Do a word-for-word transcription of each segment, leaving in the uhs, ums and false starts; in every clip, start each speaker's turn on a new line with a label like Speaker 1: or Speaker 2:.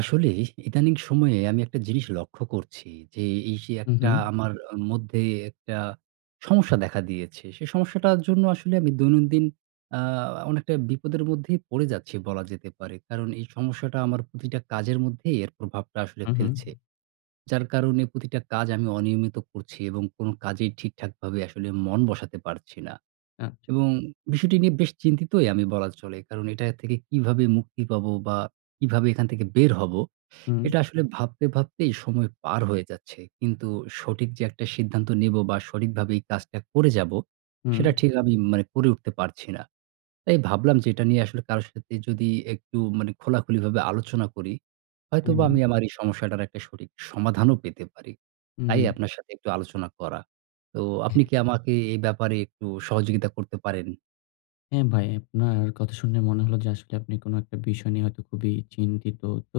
Speaker 1: আসলে ইদানীং সময়ে আমি একটা জিনিস লক্ষ্য করছি যে, এই সেই
Speaker 2: হু,
Speaker 1: একটা
Speaker 2: হু।
Speaker 1: আমার অ মধ্যেই একটা সমস্যা দেখা দিয়েছে। সে সমস্যাটার জন্য আসলে আমি দৈনন্দিন আ অনেকটা বিপদের মধ্যেই পড়ে যাচ্ছি বলা যেতে পারে। কারণ এই সমস্যাটা আমার প্রতিটা কাজের মধ্যেই এর প্রভাবটা আসলে
Speaker 2: হু, হু।
Speaker 1: ফেলছে। যার কারণে প্রতিটা কাজ আমি অনিয়মিত করছি এবং কোনো কাজেই ঠিকঠাকভাবে আসলে মন বসাতে পারছি না।
Speaker 2: আচ্ছা।
Speaker 1: এবং বিষয়টি নিয়ে বেশ চিন্তিতই আমি বলা চলে। কারণ এটা থেকে কীভাবে মুক্তি পাব? বা কীভাবে এখান থেকে বের হব?
Speaker 2: হুম।
Speaker 1: এটা আসলে ভাবতে ভাবতেই সময় পার হয়ে যাচ্ছে। কিন্তু সঠিক যে একটা সিদ্ধান্ত নিব বা সঠিকভাবে এই কাজটা করে যাব,
Speaker 2: হুম।
Speaker 1: সেটা ঠিক আমি মানে করে উঠতে পারছি না। তাই ভাবলাম যে এটা নিয়ে আসলে কারো সাথে যদি একটু মানে খোলাখুলিভাবে আলোচনা করি, হয়তোবা
Speaker 2: উম।
Speaker 1: আমি আমার এই সমস্যাটার একটা সঠিক সমাধানও পেতে পারি।
Speaker 2: হু,
Speaker 1: তাই
Speaker 2: হু।
Speaker 1: আপনার সাথে একটু আলোচনা করা। তো আপনি কি আমাকে এ ব্যাপারে একটু সহযোগিতা করতে পারেন?
Speaker 2: হ্যাঁ, ভাই। আপনার কথা শুনে মনে হলো যে আসলে আপনি কোনো একটা বিষয় নিয়ে হয়তো খুবই চিন্তিত। তো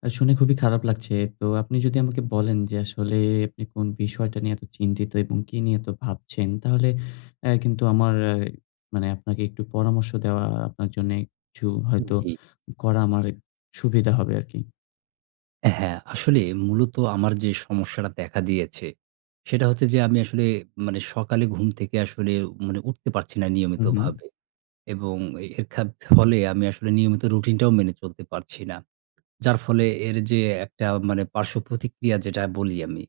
Speaker 2: অ্যা শুনে খুবই খারাপ লাগছে। তো আপনি যদি আমাকে বলেন, যে আসলে আপনি কোন বিষয়টা নিয়ে এত চিন্তিত এবং কী নিয়ে এত ভাবছেন? তাহলে অ্যা কিন্তু আমার অ্যা মানে আপনাকে একটু পরামর্শ দেওয়া আপনার জন্যে কিছু হয়তো
Speaker 1: জি।
Speaker 2: করা আমারেক সুবিধা হবে আরকি।
Speaker 1: হ্যাঁ, আসলে মূলত আমার যে সমস্যাটা দেখা দিয়েছে, সেটা হচ্ছে যে, আমি আসলে মানে সকালে ঘুম থেকে আসলে উ মানে উঠতে পারছি না
Speaker 2: হু, হু।
Speaker 1: নিয়মিতভাবে এবং এর খাব ফলে আমি আসলে নিয়মিত রুটিনটাও মেনে চলতে পারছি না। যার ফলে এর যে একটা মানে পার্শ্বপ্রতিক্রিয়া যেটা বলি আমি,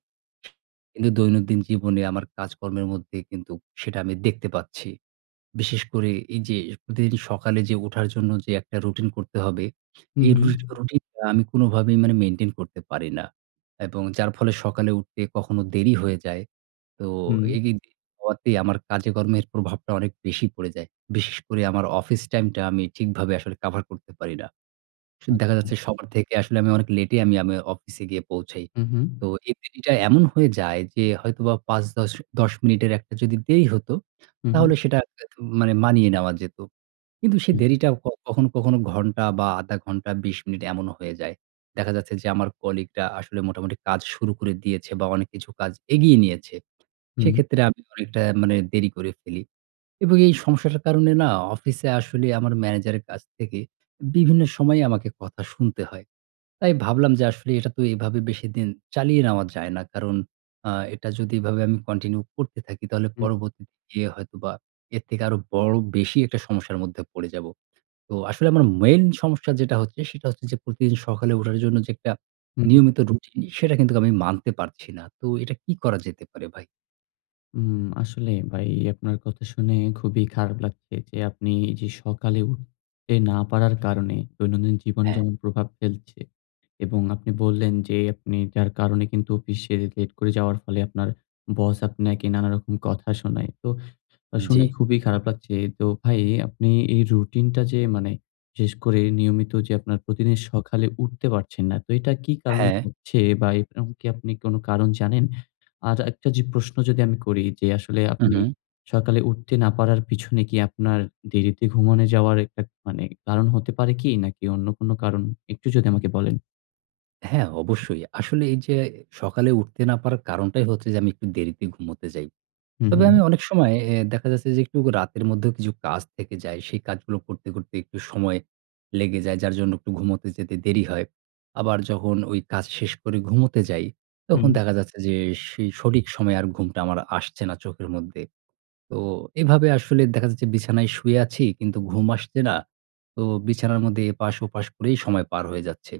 Speaker 1: কিন্তু দৈনন্দিন জীবনে আমার কাজকর্মের মধ্যে কিন্তুক সেটা আমি দেখতে পাচ্ছি। বিশেষ করে এই যে প্রতিদিন সকালে যে উঠার জন্য যে একটা রুটিন করতে হবে,
Speaker 2: হু,
Speaker 1: এই
Speaker 2: হু।
Speaker 1: রুটি রুটিন টা আমি কোনভাবেই মানে মেইনটেইন করতে পারি না। এবং যার ফলে সকালে উঠতে কখনো দেরি হয়ে যায়। তো
Speaker 2: হুম।
Speaker 1: এই এগিন হওয়াতে আমার কাজে কর্মের প্রভাবটা অনেক বেশি পড়ে যায়। বিশেষ করে আমার অফিস টাইম টা আমি ঠিকভাবে আসলে কাভার করতে পারি না। সু দেখা
Speaker 2: আচ্ছা।
Speaker 1: যাচ্ছে সবার থেকে আসলে আমি অনেক লেটে আমি, আমি অফিসে গিয়ে পৌঁছাই।
Speaker 2: হু,
Speaker 1: তো
Speaker 2: হু।
Speaker 1: এই দেরিটায় এমন হয়ে যায় যে হয়তোবা পাঁচ-দশ, দশ মিনিটের একটা যদি দেরি হত,
Speaker 2: হু,
Speaker 1: তাহলে
Speaker 2: হু।
Speaker 1: সেটা হয়তো মানে মানিয়ে নেওয়া যেত। কিন্তু সেই
Speaker 2: হু।
Speaker 1: দেরিটাও ক কখনো, কখনো ঘন্টা বা আধা ঘন্টা বিশ মিনিট এমনও হয়ে যায়। দেখা যাচ্ছে যে আমার কলিগরা আসলে মোটামুটি কাজ শুরু করে দিয়েছে বা অনেক কিছু কাজ এগিয়ে নিয়েছে।
Speaker 2: হুম।
Speaker 1: সেক্ষেত্রে আমি অনেকটা মানে দেরি করে ফেলি। এবং এই সমস্যাটার কারণে না অফিসে আসলে আমার ম্যানেজারের কাছ থেকে বিভিন্ন সময়ে আমাকে কথা শুনতে হয়। তাই ভাবলাম যে আসলে এটা তো এভাবে বেশিদিন চালিয়ে নেওয়া যায় না। কারণ আ এটা যদি এভাবে আমি কন্টিনিউ করতে থাকি তাহলে
Speaker 2: হুম।
Speaker 1: পরবর্তী দিনে হয়তোবা এর থেকে আরো বড় বেশি একটা সমস্যার মধ্যে পড়ে যাব। তো আসলে আমার মেইন সমস্যা যেটা হচ্ছে, সেটা হচ্ছে যে প্রতিদিন সকালে উঠার জন্য যে একটা
Speaker 2: হু, হুম।
Speaker 1: নিয়মিত রুটিন সেটা কিন্তুক আমি মানতে পারছি না। তো এটা কি করা যেতে পারে ভাই?
Speaker 2: উম আসলেই ভাই আপনার কথা শুনে খুবই খারাপ লাগছে যে আপনি যে সকালে উঠতে না পারার কারণে দৈনন্দিন জীবনে
Speaker 1: হ্যাঁ।
Speaker 2: যেমন প্রভাব ফেলছে এবং আপনি বললেন যে আপনি যার কারণে কিন্তু অফিসে লেট করে যাওয়ার ফলে আপনার বস আপনাকে নানা রকম কথা শোনায়। তো শুনে
Speaker 1: জ্বি।
Speaker 2: খুবই খারাপ লাগছে। তো ভাই আপনি এই রুটিন টা যে মানে শেষ করে নিয়মিত যে আপনার প্রতিদিন সকালে উঠতে পারছেন না। তো এটা কি কারণে
Speaker 1: হ্যাঁ।
Speaker 2: হচ্ছে বা এক্রম কি আপনি কোন কারণ জানেন? আজ একটা যে প্রশ্ন যদি আমি করি যে আসলে
Speaker 1: হু,
Speaker 2: আপনি
Speaker 1: হুম।
Speaker 2: সকালে উঠতে না পারার পিছনে কি আপনার দেরিতে ঘুমানে যাওয়ার একতাক মানে একটা কারণ হতে পারে কি? নাকি অন্য কোন কারণ একটু যদি আমাকে বলেন।
Speaker 1: হ্যাঁ অবশ্যই। আসলে এই যে সকালে উঠতে না পারার কারণটাই হচ্ছে যে আমি একটু দেরিতে ঘুমুতে যাই।
Speaker 2: হু,
Speaker 1: তবে
Speaker 2: হুম।
Speaker 1: আমি অনেক সময় অ্যা দেখা যাচ্ছে যে একটু রাতের মধ্যেও কিছু কাজ থেকে যায়। সেই কাজগুলো করতে, করতে একটু সময় লেগে যায় যার জন্য একটু ঘুমুতে যেতে দেরি হয়। আবার যখন ওই কাজ শেষ করে ঘুমুতে যাই
Speaker 2: হুম।
Speaker 1: তখন দেখা যাচ্ছে যে, সে সঠিক সময়ে আর ঘুমটা আমার আসছে না চোখের মধ্যে। তো এভাবে আসলে দেখা যাচ্ছে বিছানায় শুয়ে আছি কিন্তু ঘুম আসছে না। তো বিছানার মধ্যে এপাশ-ওপাশ করেই সময় পার হয়ে যাচ্ছে।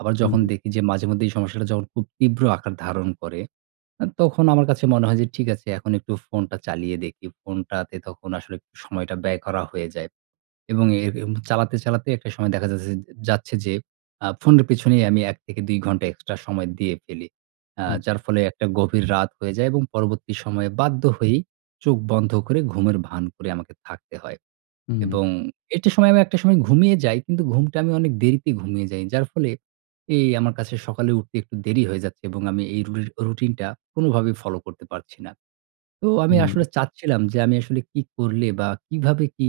Speaker 1: আবার যখন দেখি যে মাঝেমধ্যেই এই সমস্যাটা যখন খুব তীব্র আকার ধারণ করে, অ্যা তখন আমার কাছে মনে হয় যে ঠিক আছে এখন একটু ফোনটা চালিয়ে দেখি। ফোনটাতে তখন আসলে সময়টা ব্যয় করা হয়ে যায় এবং এ এম চালাতে, চালাতে একটা সময় দেখা যাচ্ছে যে যাচ্ছে যে আ ফোনের পেছনেই আমি এক থেকে দুই ঘন্টা এক্সট্রা সময় দিয়ে ফেলি। আ
Speaker 2: আছ।
Speaker 1: যার ফলে একটা গভীর রাত হয়ে যায় এবং পরবর্তী সময়ে বাধ্য হয়েই চোখ বন্ধ করে ঘুমের ভান করে আমাকে থাকতে হয়
Speaker 2: হুম।
Speaker 1: এবং এটি সময়, আমি একটা সময় ঘুমিয়ে যাই কিন্তু ঘুমটা আমি অনেক দেরিতে ঘুমিয়ে যাই। যার ফলে এই আমার কাছে সকালে উঠতে একটু দেরি হয়ে যাচ্ছে এবং আমি এই রু রুটিন টা কোনভাবেই ফলো করতে পারছি না। তো আমি
Speaker 2: হুম।
Speaker 1: আসলে চাচ্ছিলাম যে আমি আসলে কী করলে? বা কিভাবে কি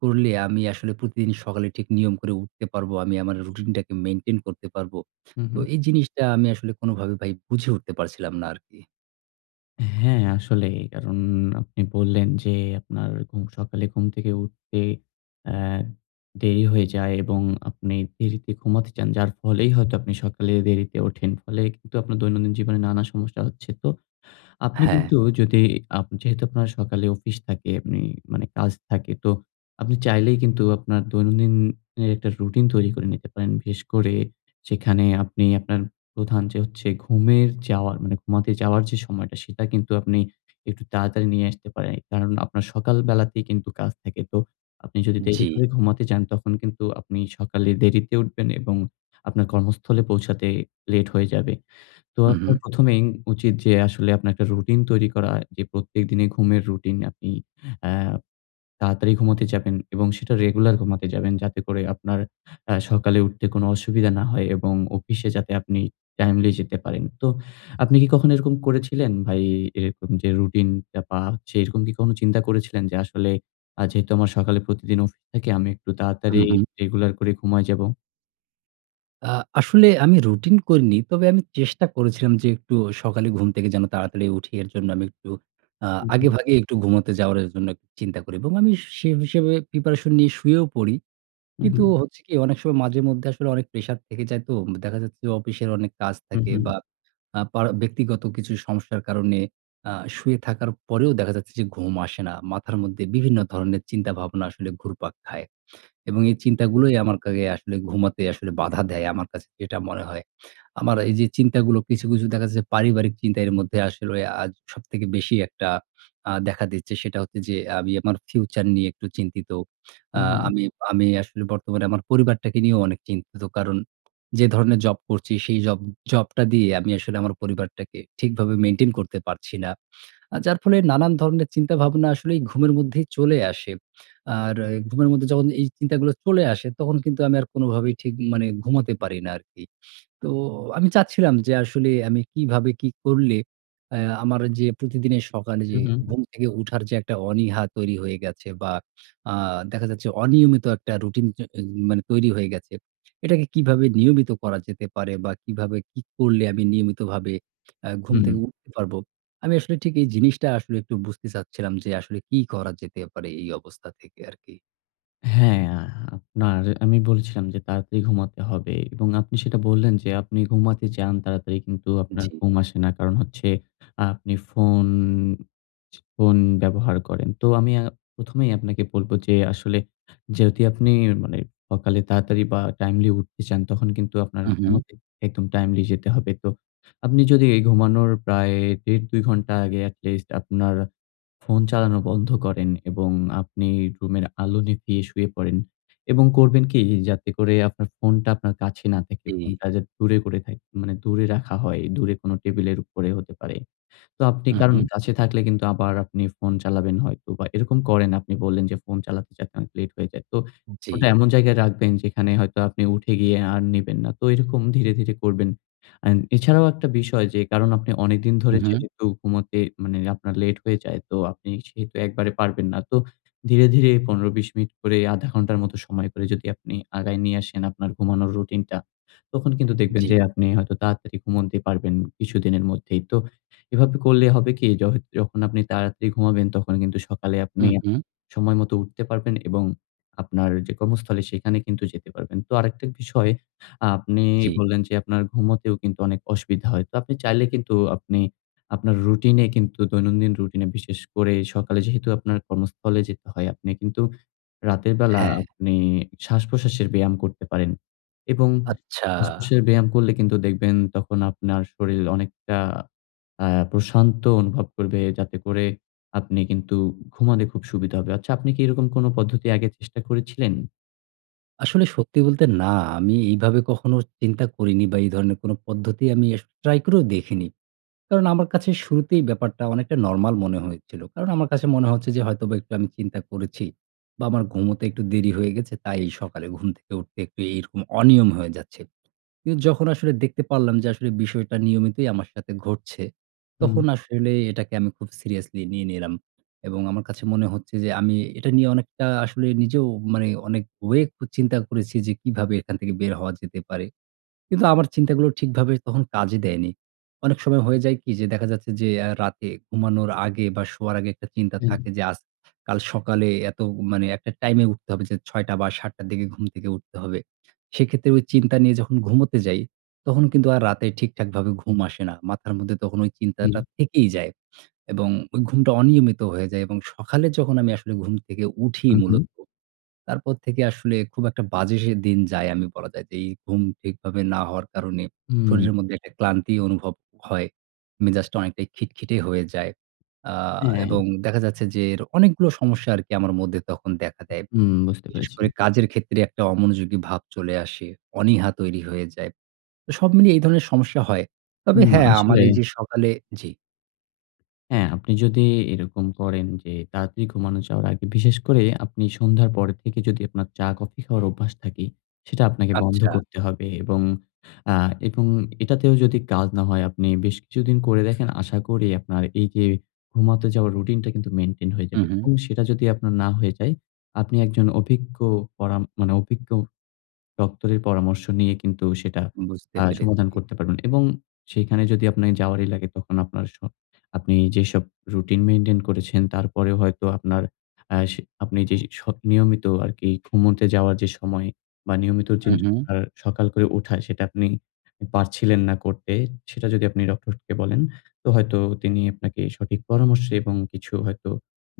Speaker 1: করলে? আমি আসলে প্রতিদিন সকালে ঠিক নিয়ম করে উঠতে পারব। আমি আমার রুটিনটাকে মেইনটেইন করতে পারব।
Speaker 2: হুম,
Speaker 1: তো
Speaker 2: হুম।
Speaker 1: এই জিনিসটা আমি আসলে কোনভাবেই ভাই বুঝে উঠতে পারছিলাম না আরকি।
Speaker 2: হ্যাঁ, আসলেই। কারণ আপনি বললেন যে, আপনার ঘুম সকালে ঘুম থেকে উঠতে অ্যা দেরি হয়ে যায় এবং আপনি দেরিতে ঘুমাতে যান। যার ফলেই হয়তো আপনি সকালে দেরিতে ওঠেন। ফলে কিন্তু আপনার দৈনন্দিন জীবনে নানা সমস্যা হচ্ছে। তো আপনি
Speaker 1: হ্যাঁ।
Speaker 2: কিন্তু যদি আপ যেহেতু আপনার সকালে অফিস থাকে আপনি মানে কাজ থাকে, তো আপনি চাইলেই কিন্তু আপনার দৈনন্দিন এর এক টা রুটিন তৈরি করে নিতে পারেন। বিশেষ করে যেখানে আপনি আপনার প্রধান যে হচ্ছে ঘুমের যাওয়ার মানে ঘুমাতে যাওয়ার যে সময়টা, সেটা কিন্তু আপনি একটু তাড়াতাড়ি নিয়ে আসতে পারেন। কারণ, আপনার সকাল বেলাতেই কিন্তু কাজ থাকে। তো আপনি যদি দেরি
Speaker 1: জি।
Speaker 2: করে ঘুমাতে যান, তখন কিন্তু আপনি সকালে দেরিতে উঠবেন এবং আপনার কর্মস্থলে পৌঁছাতে লেট হয়ে যাবে। তো
Speaker 1: উ
Speaker 2: আপনার
Speaker 1: হু।
Speaker 2: প্রথমেই উচিত যে আসলে আপনার এক টা রুটিন তৈরি করা। যে প্রত্যেক দিনে ঘুমের রুটিন আপনি অ্যা তাড়াতাড়ি ঘুমাতে যাবেন এবং সেটা রেগুলার ঘুমাতে যাবেন যাতে করে আপনার অ্যা সকালে উঠতে কোন অসুবিধা না হয় এবং অফিসে যাতে আপনি টাইমলি যেতে পারেন। তো আপনি কি কখনো এরকম করেছিলেন ভাই? এরকম যে রুটিনটা পা হচ্ছে এরকম কি কখনো চিন্তা করেছিলেন? যে আসলে আ যেহেতু আমার সকালে প্রতিদিন অফিস থাকে, আমি একটু
Speaker 1: উ
Speaker 2: তাড়াতাড়ি
Speaker 1: হু।
Speaker 2: রেগুলার করে ঘুমায় যাবো?
Speaker 1: আ আসলে আমি রুটিন করিনি। তবে আমি চেষ্টা করেছিলাম যে একটু সকালে ঘুম থেকে যেন তাড়াতাড়ি উঠি এর জন্য আমি একটু আ
Speaker 2: উ হুম।
Speaker 1: আগেভাগেই একটু ঘুমোতে যাওয়ার জন্য একটু চিন্তা করি। এবং আমি সেভ সেভাবে প্রিপারেশন নিয়ে শুয়েও পড়ি। কিন্তু
Speaker 2: উহু।
Speaker 1: হচ্ছে কি? অনেক সময় মাঝে মধ্যে আসলে অনেক প্রেশার থেকে যায় তো দেখা যাচ্ছে যে অফিসের অনেক কাজ থাকে,
Speaker 2: উহু।
Speaker 1: বা আ পা ব্যক্তিগত কিছু সমস্যার কারণে আ শুয়ে থাকার পরেও দেখা যাচ্ছে যে ঘুম আসে না। মাথার মধ্যে বিভিন্ন ধরনের চিন্তা ভাবনা আসলে ঘুরপাক খায়। এবং এই চিন্তাগুলোই আমার কাগে আসলে ঘুমাতে আসলে বাধা দেয়। আমার কাছে যেটা মনে হয়। আমার এই যে চিন্তাগুলো কিছু, কিছু দেখা যাচ্ছে যে পারিবারিক চিন্তার এর মধ্যে আসলে আ সবথেকে বেশি একটা আ দেখা দিচ্ছে সেটা হচ্ছে যে আমি আমার ফিউচার নিয়ে একটু চিন্তিত। আ
Speaker 2: উহুম।
Speaker 1: আমি, আমি আসলে বর্তমানে আমার পরিবারটাকে নিয়েও অনেক চিন্তিত। কারণ যে ধরণের জব করছি সেই জব, জব টা দিয়ে আমি আসলে আমার পরিবারটাকে ঠিকভাবে মেইনটেইন করতে পারছি না। আ যার ফলে নানান ধরনের চিন্তাভাবনা আসলেই ঘুমের মধ্যেই চলে আসে। আর ঘুমের মধ্যে যখন এই চিন্তাগুলো চলে আসে, তখন কিন্তু আমি আর কোনভাবেই ঠিক মানে ঘুমোতে পারি না আরকি। তো আমি চাচ্ছিলাম যে আসলে আমি কিভাবে কি করলে অ্যা আমার যে প্রতিদিনের সকালে যে
Speaker 2: হুম, হুম
Speaker 1: ঘুম থেকে উঠার যে একটা অনীহা তৈরি হয়ে গেছে, বা আ দেখা যাচ্ছে অনিয়মিত একটা রুটিন চ অ মানে তৈরি হয়ে গেছে। এটাকে কিভাবে নিয়মিত করা যেতে পারে? বা কিভাবে কি করলে আমি নিয়মিতভাবে অ্যা ঘুম
Speaker 2: হুম।
Speaker 1: থেকে উঠতে পারব। আমি আসলে ঠিক এই জিনিসটা আসলে একটু বুঝতে চাচ্ছিলাম যে আসলে কি করা যেতে পারে? এই অবস্থা থেকে আরকি।
Speaker 2: হ্যাঁ, আপনার আমি বলেছিলাম যে তাড়াতাড়ি ঘুমাতে হবে এবং আপনি সেটা বললেন যে আপনি ঘুমাতে যান তাড়াতাড়ি কিন্তু আপনার
Speaker 1: জি।
Speaker 2: ঘুম আসে না। কারণ হচ্ছে আ আপনি ফোন, ফোন ব্যবহার করেন। তো আমি আ প্রথমেই আপনাকে বলব, যে আসলে জেউতি আপনি মানে অকালে তাড়াতাড়ি বা টাইমলি উঠতে চান তখন কিন্তু আপনার
Speaker 1: উহু।
Speaker 2: ঘুমাতে একদম টাইমলি যেতে হবে। তো আপনি যদি এ ঘুমানোর প্রায় দেড় দুই ঘন্টা আগে অ্যাটলিস্ট আপনার ফোন চালানো বন্ধ করেন এবং আপনি রুমের আলো নিভিয়ে শুয়ে পড়েন এবং করবেন কী? যাতে করে আপনার ফোনটা আপনার কাছে না থাকে।
Speaker 1: জি।
Speaker 2: ফোনটা যাতে দূরে করে থাকে, মানে দূরে রাখা হয়, দূরে কোন টেবিলের উপরেও হতে পারে। তো আপনি কারণ
Speaker 1: উহু।
Speaker 2: কাছে থাকলে কিন্তু আবার আপনি ফোন চালাবেন হয়তো বা এরকম করেন আপনি বললেন যে ফোন চালাতে যাতে লেট হয়ে যায়। তো ওটা
Speaker 1: জি।
Speaker 2: এমন জায়গায় রাখবেন যেখানে হয়তো আপনি উঠে গিয়ে আর নিবেন না। তো এরকম ধীরে, ধীরে করবেন। আন এছাড়াও একটা বিষয় যে কারণ আপনি অনেকদিন ধরে
Speaker 1: উহু।
Speaker 2: যেহেতু ঘুমোতে মানে আপনার লেট হয়ে যায় তো আপনি সেহেতু একবারে পারবেন না। তো ধীরে, ধীরে পনেরো, বিশ মিনিট করে, আধা ঘন্টার মতো সময় করে যদি আপনি আগায় নিয়ে আসেন আপনার ঘুমানোর রুটিনটা তখন কিন্তু দেখবেন
Speaker 1: জি।
Speaker 2: যে আপনি হয়তো তাড়াতাড়ি ঘুমন্তে পারবেন কিছুদিনের মধ্যেই। তো এভাবে করলে হবে কী? যহ যখন আপনি তাড়াতাড়ি ঘুমোবেন তখন কিন্তু সকালে আপনি আপনার
Speaker 1: উহু।
Speaker 2: সময় মতো উঠতে পারবেন এবং আপনার যে কর্মস্থলে সেখানে কিন্তু যেতে পারবেন। তো আরেকটা বিষয় আ আপনি
Speaker 1: জি।
Speaker 2: বললেন যে, আপনার ঘুমোতেও কিন্তু অনেক অসুবিধা হয়। তো আপনি চাইলে কিন্তু আপনি আপনার রুটিনে কিন্তু দৈনন্দিন রুটিনে বিশেষ করে সকালে যেহেতু আপনার কর্মস্থলে যেতে হয়, আপনি কিন্তু রাতের বেলা
Speaker 1: হ্যাঁ।
Speaker 2: আপনি শ্বাসপ্রশ্বাসের ব্যায়াম করতে পারেন। এবং য
Speaker 1: আচ্ছা।
Speaker 2: শ্বাসপ্রশ্বাসের ব্যায়াম করলে কিন্তু দেখবেন তখন আপনার শরীল অনেকটা আ প্রশান্ত অনুভব করবে যাতে করে আপনি কিন্তু ঘুমানে খুব সুবিধা হবে। আচ্ছা আপনি কী এরকম কোন পদ্ধতি আগে চেষ্টা করেছিলেন?
Speaker 1: আসলে সত্যি বলতে না, আমি এইভাবে কখনো চিন্তা করিনি বা এই ধরনের কোন পদ্ধতি আমি আস ট্রাই করেও দেখিনি। কারণ আমার কাছে শুরুতেই ব্যাপারটা অনেকটা নরমাল মনে হয়েছিল। কারণ আমার কাছে মনে হচ্ছে যে হয়তোবা একটু আমি চিন্তা করেছি বা আমার ঘুমোতে একটু দেরি হয়ে গেছে। তাই সকালে ঘুম থেকে উঠতে একটু এরকম অনিয়ম হয়ে যাচ্ছে। কিন্তু যখন আসলে দেখতে পারলাম যে আসলে, বিষয়টা নিয়মিতই আমার সাথে ঘটছে
Speaker 2: হুম।
Speaker 1: তখন আসলে এটাকে আমি খুব সিরিয়াসলি নিয়ে নিলাম। এবং আমার কাছে মনে হচ্ছে যে আমি এটা নিয়ে অনেকটা আসলে নিজেও মানে অনেক ওয়েক ও চিন্তা করেছি যে কিভাবে এখান থেকে বের হওয়া যেতে পারে। কিন্তু আমার চিন্তাগুলো ঠিকভাবে তখন কাজে দেয়নি। অনেক সময় হয়ে যায় কি যে দেখা যাচ্ছে যে আ রাতে ঘুমানোর আগে বা শোয়ার আগে একটা চিন্তা
Speaker 2: হুম।
Speaker 1: থাকে যে, আজ, কাল সকালে এত মানে একটা টাইমে উঠতে হবে যে ছয় টা বা সাত টার দিকে ঘুম থেকে উঠতে হবে। সেক্ষেত্রে ওই চিন্তা নিয়ে যখন ঘুমোতে যাই। তখন কিন্তু আর রাতে ঠিকঠাকভাবে ঘুম আসে না। মাথার মধ্যে তখন ওই চিন্তাটা
Speaker 2: হু।
Speaker 1: থেকেই যায়। এবং ওই ঘুমটা অনিয়মিত হয়ে যায় এবং সকালে যখন আমি আসলে ঘুম থেকে উঠি
Speaker 2: হু, হু।
Speaker 1: মূলত। তারপর থেকে আসলে খুব একটা বাজে সে দিন যায়। আমি বলা যায় যে এই ঘুম ঠিকভাবে না হওয়ার কারণে
Speaker 2: হুম।
Speaker 1: শরীরের মধ্যে একটা ক্লান্তি অনুভব হয়। মেজাজটা অনেকটাই খিটখিটে হয়ে যায়। আ
Speaker 2: হ্যাঁ।
Speaker 1: এবং দেখা যাচ্ছে যে এর অনেকগুলা সমস্যা আরকি আমার মধ্যে তখন দেখা দেয়।
Speaker 2: হুম, বুঝতে
Speaker 1: বিশেষ
Speaker 2: পেরেছি।
Speaker 1: করে কাজের ক্ষেত্রে একটা অমনোযোগী ভাব চলে আসে। অনীহা তৈরি হয়ে যায়। তো সব মিলিয়ে এই ধরনের সমস্যা হয়। তবে
Speaker 2: হুম,
Speaker 1: হ্যাঁ, আমার
Speaker 2: আসলে
Speaker 1: এই যে সকালে জী।
Speaker 2: হ্যাঁ, আপনি যদি এরকম করেন, যে তাড়াতাড়ি ঘুমানো যাওয়ার আগে, বিশেষ করে আপনি সন্ধ্যার পরে থেকে যদি আপনার চা, কফি খাওয়ার অভ্যাস থাকে, সেটা আপনাকে বন্ধ
Speaker 1: আচ্ছা।
Speaker 2: করতে হবে। এবং আ এবং এটাতেও যদি কাজ না হয়, আপনি বেশ কিছুদিন করে দেখেন, আশা করি আপনার এই যে ঘুমাতে যাওয়ার রুটিনটা কিন্তু মেইনটেইন হয়ে
Speaker 1: হু,
Speaker 2: যাবে।
Speaker 1: হু।
Speaker 2: এবং সেটা যদি আপনার না হয়ে যায়, আপনি একজন অভিজ্ঞ পরাম, মানে অভিজ্ঞ ডক্টরের পরামর্শ নিয়ে কিন্তু সেটা
Speaker 1: বুঝতে
Speaker 2: আ সমাধান
Speaker 1: পেরেছি।
Speaker 2: করতে পারবেন। এবং সেখানে যদি আপনের যাওয়ারই লাগে, তখন আপনার স আপনি যেসব রুটিন মেইনটেইন করেছেন, তারপরে হয়তো আপনার, আ সে আপনি যে স নিয়মিত আরকি ঘুমুতে যাওয়ার যে সময় বা নিয়মিত
Speaker 1: হু,
Speaker 2: চেঞ্জ
Speaker 1: হু।
Speaker 2: করার সকাল করে উঠা, সেটা আপনি পারছিলেন না করতে, সেটা যদি আপনি ডক্টরকে বলেন, তো হয়তো তিনি আপনাকে সঠিক পরামর্শে এবং কিছু হয়তো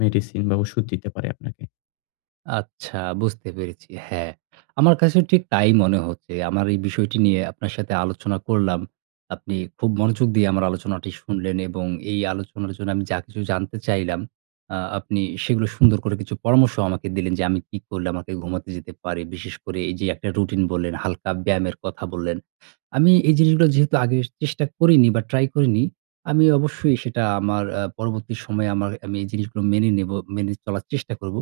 Speaker 2: মেডিসিন বা ওষুধ দিতে পারে আপনাকে।
Speaker 1: আচ্ছা বুঝতে পেরেছি। হ্যাঁ, আমার কাছেও ঠিক তাই মনে হচ্ছে। আমার এই বিষয়টি নিয়ে আপনার সাথে আলোচনা করলাম। আপনি খুব মনোযোগ দিয়ে আমার আলোচনাটি শুনলেন এবং এই আলোচনার জন্য আমি যা কিছু জানতে চাইলাম, আ আপনি সেগুলো সুন্দর করে কিছু পরামর্শ আমাকে দিলেন, যে আমি কি করলে আমাকে ঘুমাতে যেতে পারি। বিশেষ করে এই যে একটা রুটিন বললেন, হালকা ব্যায়ামের কথা বললেন। আমি এই জিনিসগুলা যেহেতু আগে চেষ্টা করিনি বা ট্রাই করিনি, আমি অবশ্যই সেটা আমার আ পরবর্তী সময়ে, আমার আমি এই জিনিসগুলো মেনে নিবো, মেনে চলার চেষ্টা করব।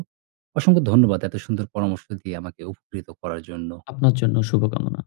Speaker 1: অসংখ্য ধন্যবাদ এত সুন্দর পরামর্শ দিয়ে আমাকে উফুকৃত করার জন্য।
Speaker 2: আপনার জন্য শুভকামনা।